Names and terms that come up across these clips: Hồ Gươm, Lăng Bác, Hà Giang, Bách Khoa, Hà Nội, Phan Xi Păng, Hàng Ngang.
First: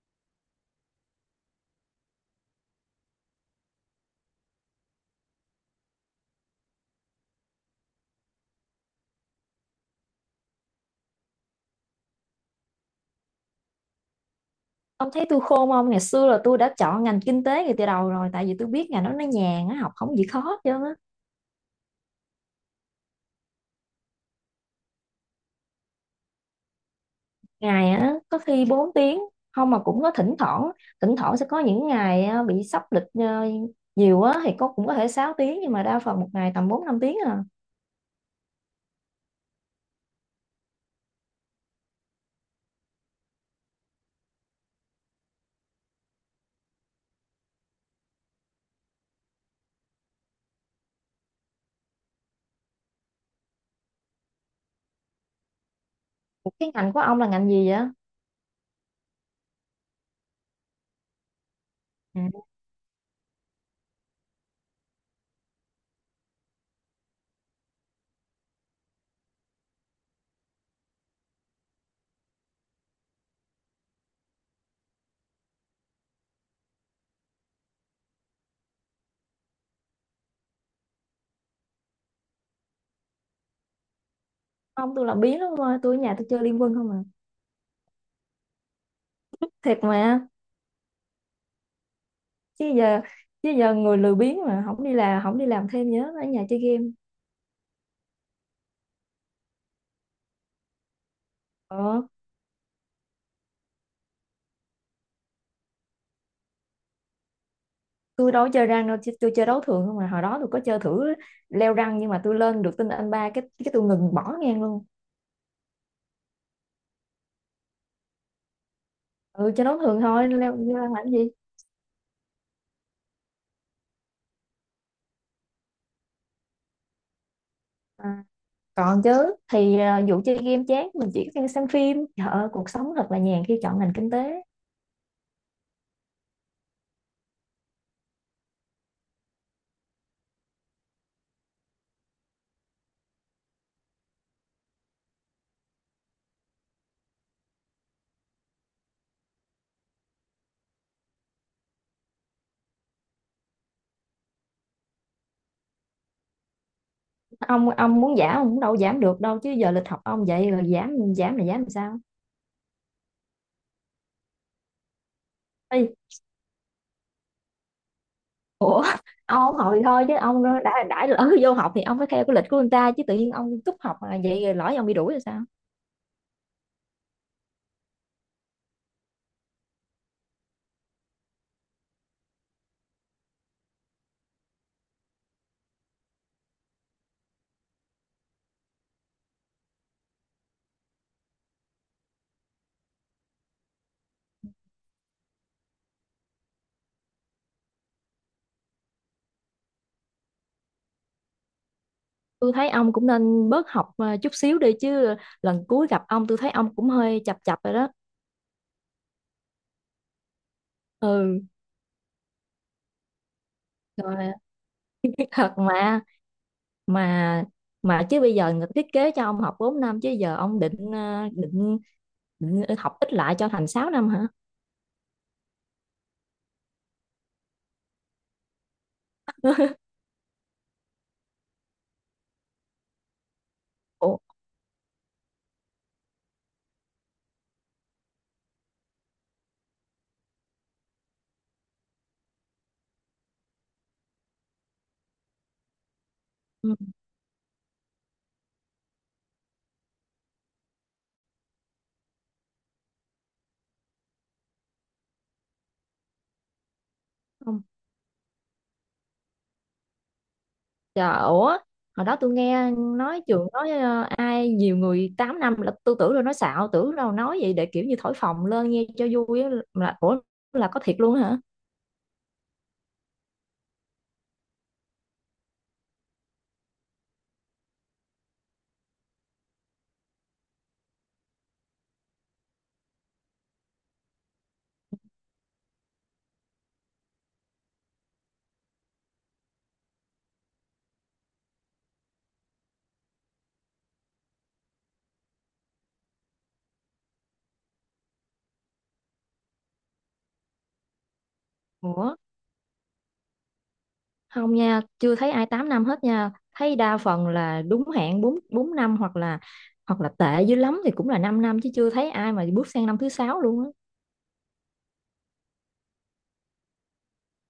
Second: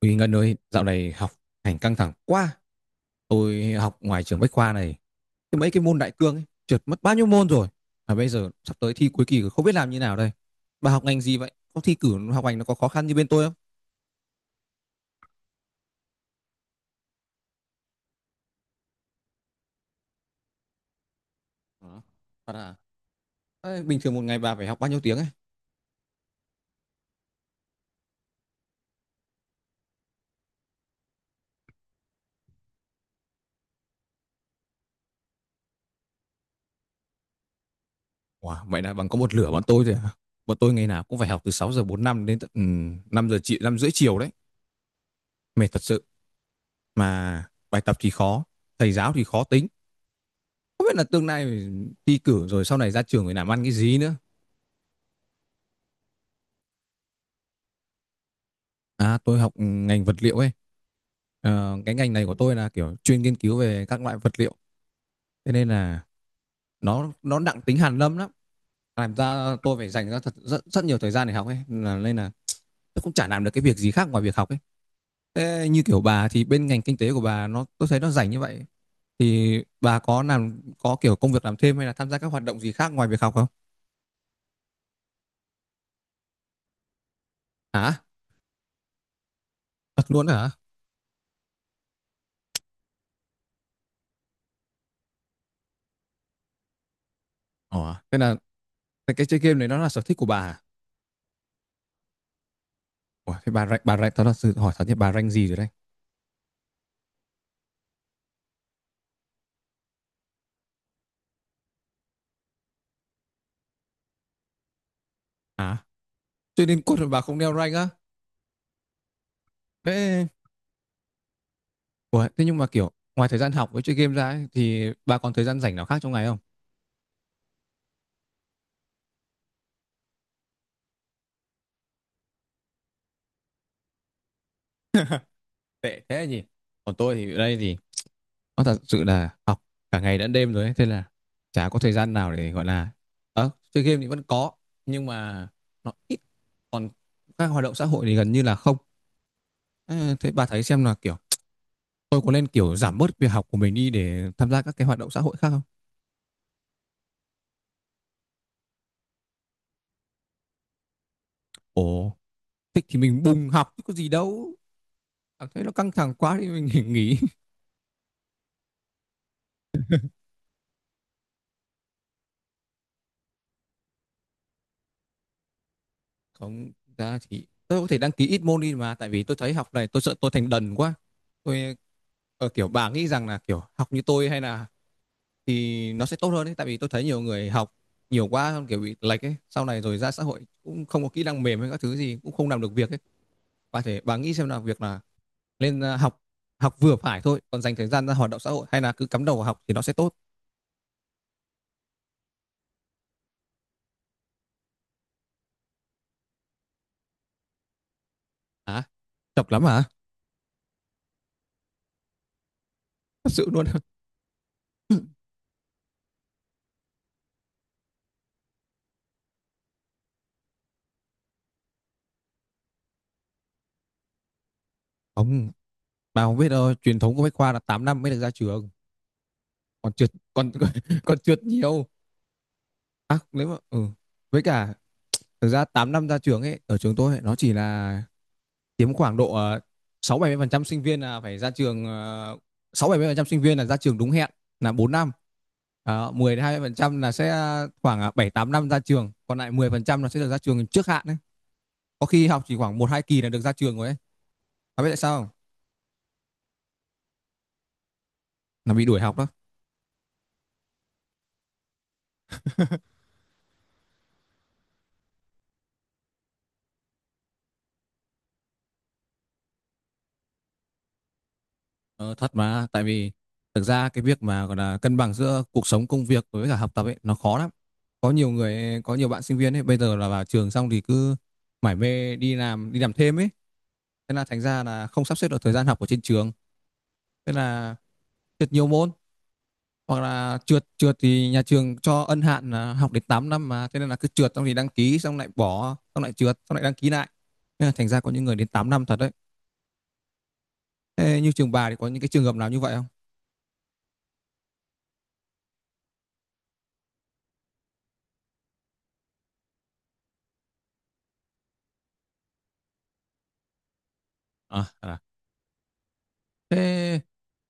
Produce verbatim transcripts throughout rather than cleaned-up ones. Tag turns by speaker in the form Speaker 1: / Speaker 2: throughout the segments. Speaker 1: Uy Ngân ơi, dạo này học hành căng thẳng quá. Tôi học ngoài trường Bách Khoa này, cái mấy cái môn đại cương ấy, trượt mất bao nhiêu môn rồi. Mà bây giờ sắp tới thi cuối kỳ rồi, không biết làm như nào đây. Bà học ngành gì vậy? Có thi cử học hành nó có khó khăn như bên tôi không?
Speaker 2: Ông thấy tôi khôn không? Ngày xưa là tôi đã chọn ngành kinh tế ngay từ đầu rồi tại vì tôi biết ngành đó nó nhàn á, học không gì khó chứ.
Speaker 1: Hả? Thật à? Ê, bình thường một ngày bà phải học bao nhiêu tiếng ấy?
Speaker 2: Ngày á có khi bốn tiếng, không mà cũng có thỉnh thoảng, thỉnh thoảng sẽ có những ngày á, bị sắp lịch ờ, nhiều á thì có cũng có thể sáu tiếng nhưng mà đa phần một ngày tầm bốn năm tiếng à.
Speaker 1: Wow, vậy là bằng có một lửa bọn tôi rồi à? Bọn tôi ngày nào cũng phải học từ sáu giờ 45 đến tận ừ, năm giờ chị năm rưỡi chiều đấy. Mệt thật sự. Mà bài tập thì khó, thầy giáo thì khó tính. Không biết là tương lai thi cử rồi sau này ra trường phải làm ăn cái gì nữa.
Speaker 2: Ủa, cái ngành của ông là ngành gì vậy?
Speaker 1: À, tôi học ngành vật liệu ấy. Ờ, cái ngành
Speaker 2: Ừ.
Speaker 1: này của tôi là kiểu chuyên nghiên cứu về các loại vật liệu. Thế nên là nó nó nặng tính hàn lâm lắm. Làm ra tôi phải dành ra thật rất, rất nhiều thời gian để học ấy. Là, nên là tôi cũng chả làm được cái việc gì khác ngoài việc học ấy. Thế như kiểu bà thì bên ngành kinh tế của bà nó tôi thấy nó rảnh như vậy thì bà có làm có kiểu công việc làm thêm hay là tham gia các hoạt động gì khác ngoài việc học không?
Speaker 2: Ông tôi làm biến lắm thôi, tôi ở nhà tôi chơi Liên Quân không à.
Speaker 1: Hả?
Speaker 2: Thiệt
Speaker 1: Thật
Speaker 2: mà.
Speaker 1: luôn hả?
Speaker 2: Chứ giờ chứ giờ người lười biếng mà không đi làm, không đi làm thêm nhớ ở nhà chơi game.
Speaker 1: Ồ, thế là cái chơi game này nó là sở thích của bà à?
Speaker 2: Ờ.
Speaker 1: Ủa, thế bà rank, bà rank, tao thật sự hỏi thật nhé, bà rank gì rồi đây?
Speaker 2: Tôi đâu có chơi răng đâu chứ tôi chơi đấu thường không mà hồi đó tôi có chơi thử leo răng nhưng mà tôi lên được tinh anh ba cái cái tôi ngừng bỏ ngang luôn.
Speaker 1: À, chơi đến cốt mà bà không đeo rank á.
Speaker 2: Ừ, chơi đấu thường
Speaker 1: Thế,
Speaker 2: thôi leo leo răng làm cái gì.
Speaker 1: ủa, thế nhưng mà kiểu, ngoài thời gian học với chơi game ra ấy, thì bà còn thời gian rảnh nào khác trong ngày không?
Speaker 2: À, còn chứ thì à, vụ chơi game chán mình chỉ có xem phim. Trời ơi, cuộc sống thật là nhàn khi chọn ngành kinh tế.
Speaker 1: Tệ thế gì. Còn tôi thì ở đây thì nó thật sự là học cả ngày lẫn đêm rồi ấy, thế là chả có thời gian nào để gọi là ờ, chơi game thì vẫn có, nhưng mà nó ít, còn các hoạt động xã hội thì gần như là không. Ờ, thế bà thấy xem là kiểu, tôi có nên kiểu giảm bớt việc học của mình đi để tham gia các cái hoạt động xã hội khác không?
Speaker 2: Ông ông muốn giảm ông cũng đâu giảm được đâu chứ giờ lịch học ông vậy rồi giảm giảm là giảm làm sao.
Speaker 1: Ồ, thích thì mình bùng học chứ có gì đâu, cảm thấy nó
Speaker 2: Ê,
Speaker 1: căng thẳng quá thì mình nghỉ.
Speaker 2: ủa, ông không học thì thôi chứ ông đã đã lỡ vô học thì ông phải theo cái lịch của người ta chứ tự nhiên ông cúp học mà vậy rồi lỡ ông bị đuổi rồi sao?
Speaker 1: Không ra thì tôi có thể đăng ký ít môn đi mà tại vì tôi thấy học này tôi sợ tôi thành đần quá. tôi ờ, kiểu bà nghĩ rằng là kiểu học như tôi hay là thì nó sẽ tốt hơn ấy tại vì tôi thấy nhiều người học nhiều quá kiểu bị lệch ấy sau này rồi ra xã hội cũng không có kỹ năng mềm hay các thứ gì cũng không làm được việc ấy. Bà thể bà nghĩ xem là việc là nên ờ, học học vừa phải thôi còn dành thời gian ra hoạt động xã hội hay là cứ cắm đầu vào học thì nó sẽ tốt.
Speaker 2: Tôi thấy ông cũng nên bớt học à, chút xíu đi chứ. Lần cuối gặp ông tôi thấy ông cũng hơi chập chập rồi đó.
Speaker 1: Hả? Chọc lắm hả?
Speaker 2: Ừ,
Speaker 1: Thật sự luôn.
Speaker 2: rồi thật mà mà mà chứ bây giờ người ta thiết kế cho ông học bốn năm chứ giờ ông định à, định, định học ít lại cho thành sáu năm hả?
Speaker 1: Không, bà không biết đâu, truyền thống của Bách Khoa là tám năm mới được ra trường. Còn trượt còn còn trượt nhiều. À, nếu mà ừ.
Speaker 2: Ủa.
Speaker 1: Với cả thực ra tám năm ra trường ấy, ở trường tôi ấy, nó chỉ là chiếm khoảng độ ờ, sáu bảy mươi phần trăm sinh viên là phải ra trường ờ, sáu bảy mươi phần trăm sinh viên là ra trường đúng hẹn là bốn năm. Đó, mười đến hai mươi phần
Speaker 2: Ừ.
Speaker 1: trăm là sẽ khoảng ờ, bảy tám năm ra trường, còn lại mười phần trăm là sẽ được ra trường trước hạn đấy. Có khi học chỉ khoảng một hai kỳ là được ra trường rồi ấy. Bà biết tại sao không?
Speaker 2: Không.
Speaker 1: Là bị đuổi học đó.
Speaker 2: Trời, ủa hồi đó tôi nghe nói trường nói ờ, ai nhiều người tám năm là tôi tưởng rồi nói xạo, tưởng đâu nói vậy để kiểu như thổi phồng lên nghe cho vui á, là ủa, là có thiệt luôn hả?
Speaker 1: Ờ, thật mà tại vì thực ra cái việc mà gọi là cân bằng giữa cuộc sống công việc với cả học tập ấy nó khó lắm, có nhiều người có nhiều bạn sinh viên ấy bây giờ là vào trường xong thì cứ mải mê đi làm đi làm thêm ấy, thế là thành ra là không sắp xếp được thời gian học ở trên trường, thế là trượt nhiều môn, hoặc là trượt trượt thì nhà trường cho ân hạn là học đến tám năm mà thế nên là cứ trượt xong thì đăng ký xong lại bỏ xong lại trượt xong lại đăng ký lại, thế là thành ra có những người đến tám năm thật đấy. Thế như trường bà thì có những cái
Speaker 2: Ủa,
Speaker 1: trường hợp nào như vậy không?
Speaker 2: không nha, chưa thấy ai tám năm hết nha. Thấy đa phần là đúng hạn bốn bốn năm, hoặc là hoặc là tệ dữ lắm thì cũng là 5 năm năm, chứ chưa thấy ai mà bước sang năm thứ sáu luôn á.
Speaker 1: À, à. Thế,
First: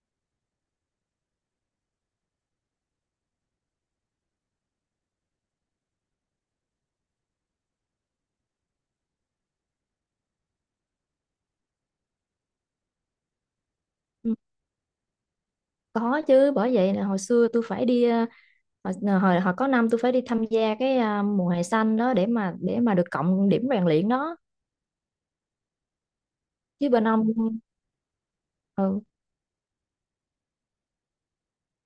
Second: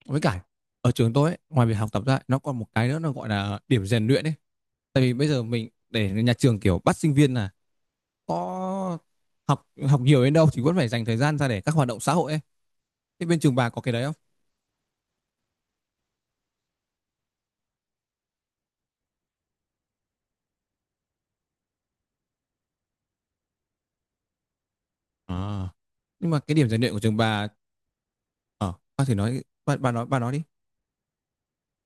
Speaker 1: với cả ở trường tôi ấy, ngoài việc học tập ra nó còn một cái nữa nó gọi là điểm rèn luyện ấy. Tại vì bây giờ mình để nhà trường kiểu bắt sinh viên là có học học nhiều đến đâu thì vẫn phải dành thời gian ra để các hoạt động xã hội ấy. Thế bên trường bà có cái đấy không?
Speaker 2: Ừ, có chứ, bởi vậy là hồi xưa tôi phải đi ờ, hồi ờ, hồi, hồi có năm tôi phải đi tham gia cái ờ, mùa hè xanh đó để mà để mà được cộng điểm rèn luyện đó.
Speaker 1: À. Nhưng mà cái điểm rèn
Speaker 2: Chứ
Speaker 1: luyện của
Speaker 2: bên
Speaker 1: trường
Speaker 2: ông
Speaker 1: bà, ờ
Speaker 2: ừ,
Speaker 1: bà thử nói bà, bà nói bà nói đi.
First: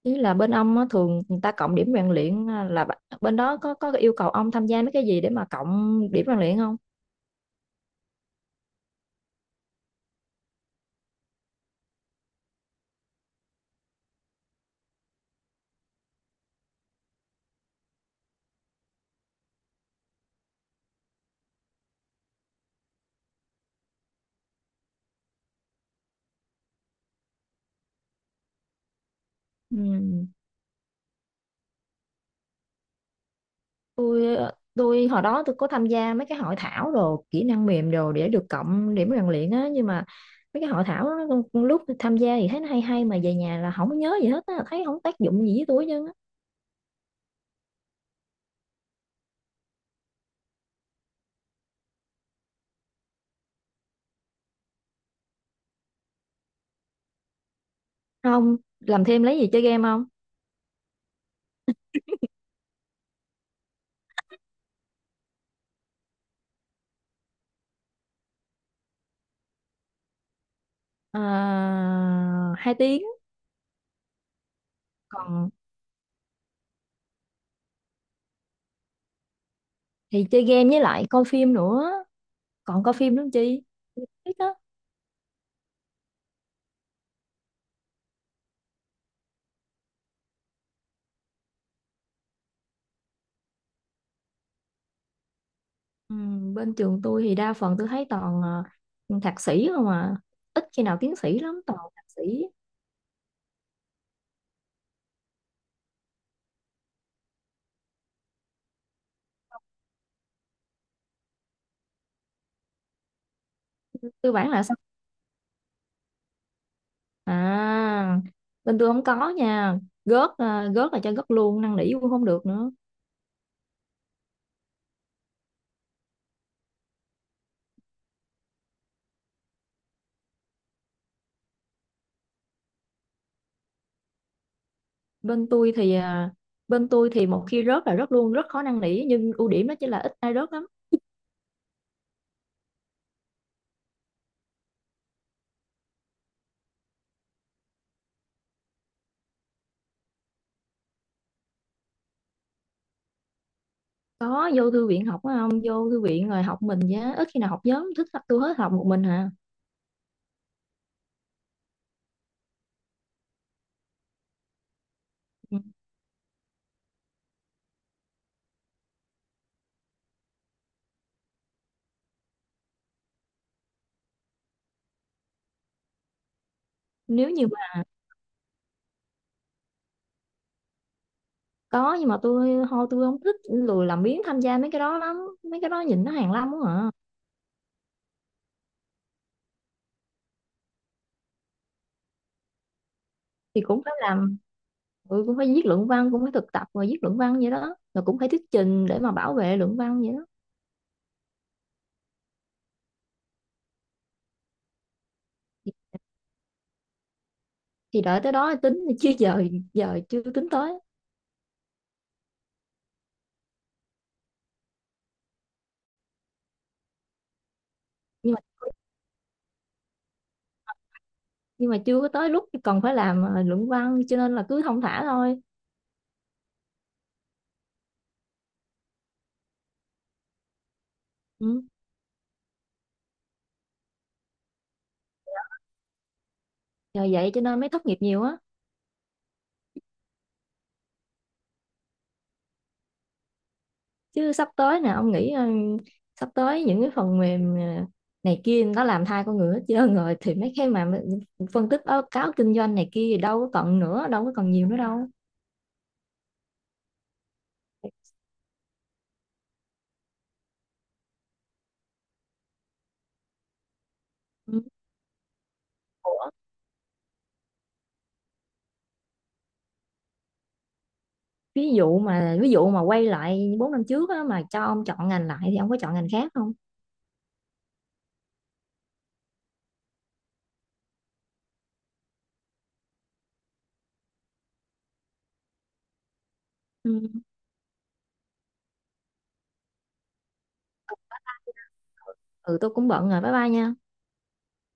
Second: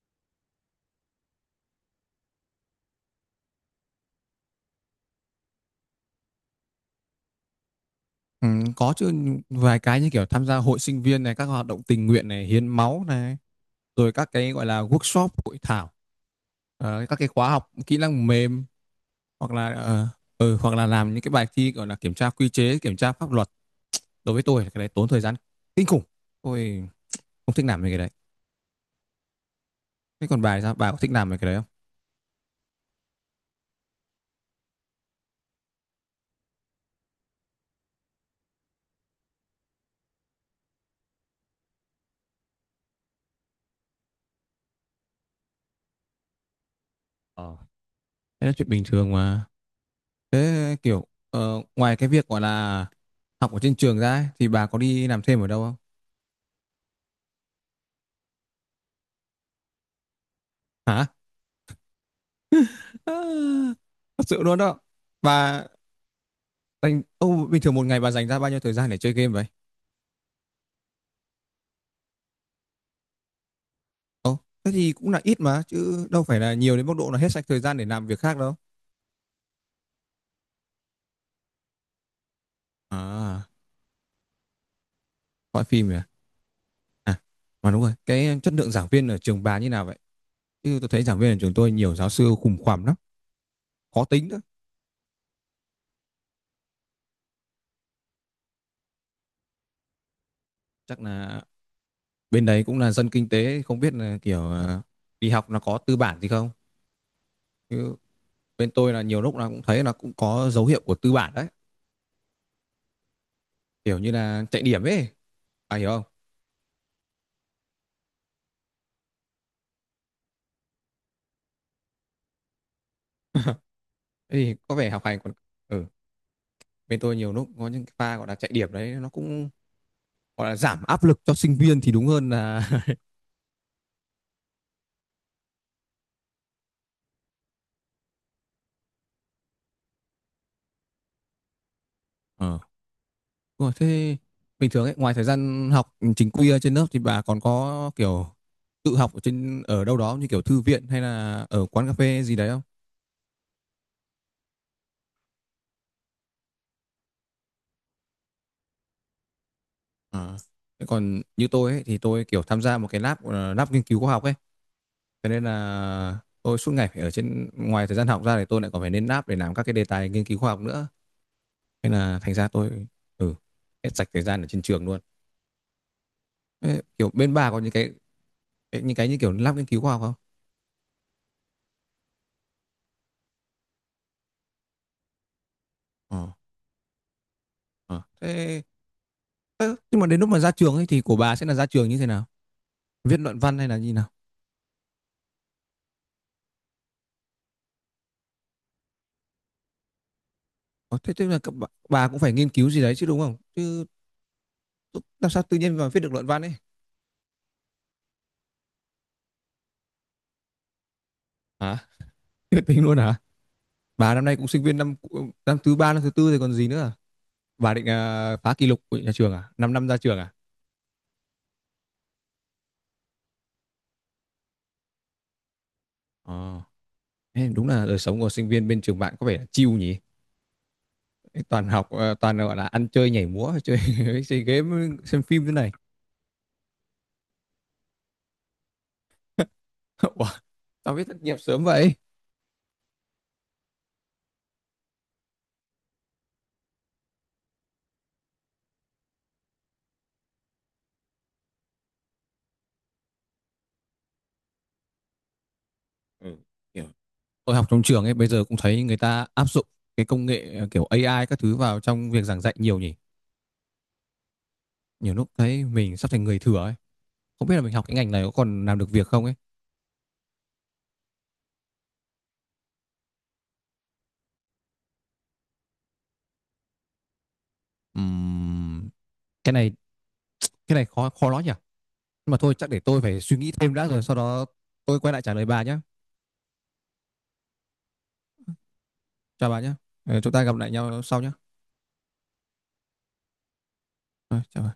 Speaker 2: Chứ là bên ông á, thường người ta cộng điểm rèn luyện ờ, là b- bên đó có có yêu cầu ông tham gia mấy cái gì để mà cộng điểm rèn luyện không?
Speaker 1: Ừ, có chứ, vài cái như kiểu tham gia hội sinh viên này, các hoạt động tình nguyện này, hiến máu này, rồi các cái gọi là workshop, hội thảo, ờ, các cái khóa học kỹ năng mềm, hoặc là ờ, ừ, hoặc là làm những cái bài thi gọi là kiểm tra quy chế kiểm tra pháp luật. Đối với tôi là cái đấy tốn thời gian kinh khủng, tôi không thích làm mấy cái đấy. Thế
Speaker 2: Ừ.
Speaker 1: còn bà thì sao, bà có thích làm mấy cái đấy không?
Speaker 2: tôi tôi hồi đó tôi có tham gia mấy cái hội thảo đồ kỹ năng mềm đồ để được cộng điểm rèn luyện á. Nhưng mà mấy cái hội thảo đó, lúc tham gia thì thấy nó hay hay mà về nhà là không có nhớ gì hết á, thấy không tác dụng gì với tôi chứ.
Speaker 1: Ờ, thế là chuyện bình thường mà. Thế kiểu ờ, ngoài cái việc gọi là học ở trên trường ra ấy, thì bà có đi làm thêm ở đâu không?
Speaker 2: Không làm thêm lấy gì chơi game không?
Speaker 1: Hả? À, thật sự luôn đó. Bà dành ô bình thường một ngày bà dành ra bao nhiêu thời gian để chơi game vậy?
Speaker 2: À, hai tiếng.
Speaker 1: Ồ, thế thì cũng là ít
Speaker 2: Còn
Speaker 1: mà chứ đâu phải là nhiều đến mức độ là hết sạch thời gian để làm việc khác đâu.
Speaker 2: thì chơi game với lại coi phim nữa, còn coi phim nữa làm
Speaker 1: À,
Speaker 2: chi ít đó.
Speaker 1: coi phim nhỉ. À, mà đúng rồi, cái chất lượng giảng viên ở trường bà như nào vậy? Chứ tôi thấy giảng viên ở trường tôi nhiều giáo sư khủng khoằm lắm, khó tính nữa.
Speaker 2: Ừ, bên trường tôi thì đa phần tôi thấy toàn ờ, thạc sĩ không à, ít khi nào
Speaker 1: Chắc
Speaker 2: tiến sĩ
Speaker 1: là
Speaker 2: lắm, toàn thạc sĩ
Speaker 1: bên đấy cũng là dân kinh tế, không biết là kiểu ờ, đi học nó có tư bản gì không? Chứ bên tôi là nhiều lúc là cũng thấy là cũng có dấu hiệu của tư bản đấy, kiểu như
Speaker 2: cơ
Speaker 1: là
Speaker 2: bản
Speaker 1: chạy
Speaker 2: là.
Speaker 1: điểm ấy, à hiểu không?
Speaker 2: À, bên tôi không có nha. Gớt à, gớt là cho gớt luôn, năn nỉ cũng không được nữa.
Speaker 1: Thế thì có vẻ học hành còn ừ, bên tôi nhiều lúc có những cái pha gọi là chạy điểm đấy nó cũng gọi là giảm áp lực cho sinh viên thì đúng hơn là.
Speaker 2: Bên tôi thì à, Bên tôi thì một khi rớt là rớt luôn, rất khó năn nỉ nhưng ưu điểm đó chính là ít ai rớt lắm.
Speaker 1: Ờ. Đúng rồi, thế bình thường ấy, ngoài thời gian học chính quy ở trên lớp thì bà còn có kiểu tự học ở trên ở đâu đó như kiểu thư viện hay là ở quán cà phê gì đấy không?
Speaker 2: Có vô thư viện học á không? Vô thư viện rồi học, mình giá ít khi nào học nhóm, thích học tôi hết, học một mình hả?
Speaker 1: À. Thế còn như tôi ấy, thì tôi kiểu tham gia một cái lab ờ, lab nghiên cứu khoa học ấy, cho nên
Speaker 2: Ừ.
Speaker 1: là tôi suốt ngày phải ở trên ngoài thời gian học ra thì tôi lại còn phải lên lab để làm các cái đề tài nghiên cứu khoa học nữa. Nên là thành ra tôi ừ hết sạch thời gian ở trên trường luôn. Thế, kiểu
Speaker 2: Nếu
Speaker 1: bên
Speaker 2: như
Speaker 1: bà có những
Speaker 2: mà
Speaker 1: cái những cái như kiểu lab nghiên cứu khoa học không?
Speaker 2: có nhưng mà tôi thôi, tôi không thích, lười làm biếng tham gia mấy cái đó lắm, mấy cái đó nhìn nó
Speaker 1: Ờ.
Speaker 2: hàn lâm quá à.
Speaker 1: Ờ. Thế, ơ, nhưng mà đến lúc mà ra trường ấy thì của bà sẽ là ra trường như thế nào? Viết luận văn
Speaker 2: Thì
Speaker 1: hay là
Speaker 2: cũng
Speaker 1: như
Speaker 2: phải
Speaker 1: nào?
Speaker 2: làm, ừ, cũng phải viết luận văn, cũng phải thực tập rồi viết luận văn vậy đó, rồi cũng phải thuyết trình để mà bảo vệ luận văn vậy đó.
Speaker 1: Ờ, thế tức là các bà, bà cũng phải nghiên cứu gì đấy chứ đúng không? Chứ làm sao tự nhiên mà viết được luận văn ấy?
Speaker 2: Thì đợi tới đó tính chứ giờ giờ chưa tính tới.
Speaker 1: Hả? Tuyệt tình luôn hả? Bà năm nay cũng sinh viên năm năm thứ ba, năm thứ tư rồi còn gì nữa? À? Bà định
Speaker 2: nhưng
Speaker 1: à,
Speaker 2: mà
Speaker 1: phá kỷ lục của nhà trường à? Năm năm ra trường à?
Speaker 2: nhưng mà chưa có tới lúc còn phải làm ờ, luận văn cho nên là cứ thong thả thôi.
Speaker 1: Ờ. Thế đúng là đời sống của sinh viên bên trường bạn có vẻ là chill nhỉ?
Speaker 2: Ừ.
Speaker 1: Toàn học, ờ, toàn gọi là ăn chơi nhảy múa, chơi, chơi game, xem phim thế này.
Speaker 2: Nhờ vậy cho nên mới thất nghiệp nhiều á.
Speaker 1: Ủa, tao biết thất nghiệp sớm vậy?
Speaker 2: Chứ sắp tới nè ông nghĩ ờ, sắp tới những cái phần mềm ờ, này kia nó làm thay con người hết trơn rồi thì mấy cái mà phân tích báo cáo kinh doanh này kia thì đâu có còn nữa, đâu có còn nhiều nữa đâu.
Speaker 1: Ừ. Hiểu. Tôi học trong trường ấy bây giờ cũng thấy người ta áp dụng cái công nghệ ờ, kiểu a i các thứ vào trong việc giảng dạy nhiều nhỉ.
Speaker 2: Ừ.
Speaker 1: Nhiều lúc thấy mình sắp thành
Speaker 2: Ủa,
Speaker 1: người thừa ấy, không biết là mình học cái ngành này có còn làm được việc không ấy.
Speaker 2: ví dụ mà ví dụ mà quay lại bốn năm trước á, mà cho ông chọn ngành lại thì ông có chọn ngành khác không?
Speaker 1: Ừm, cái này cái này khó khó nói nhỉ, nhưng mà thôi chắc để tôi phải suy nghĩ thêm đã rồi sau đó tôi quay lại trả lời bà nhé.
Speaker 2: Ừ,
Speaker 1: Chào bà nhé. Ờ, chúng ta gặp lại nhau sau nhé.
Speaker 2: ừ, tôi cũng bận rồi, bye bye nha.
Speaker 1: Ờ, chào bà.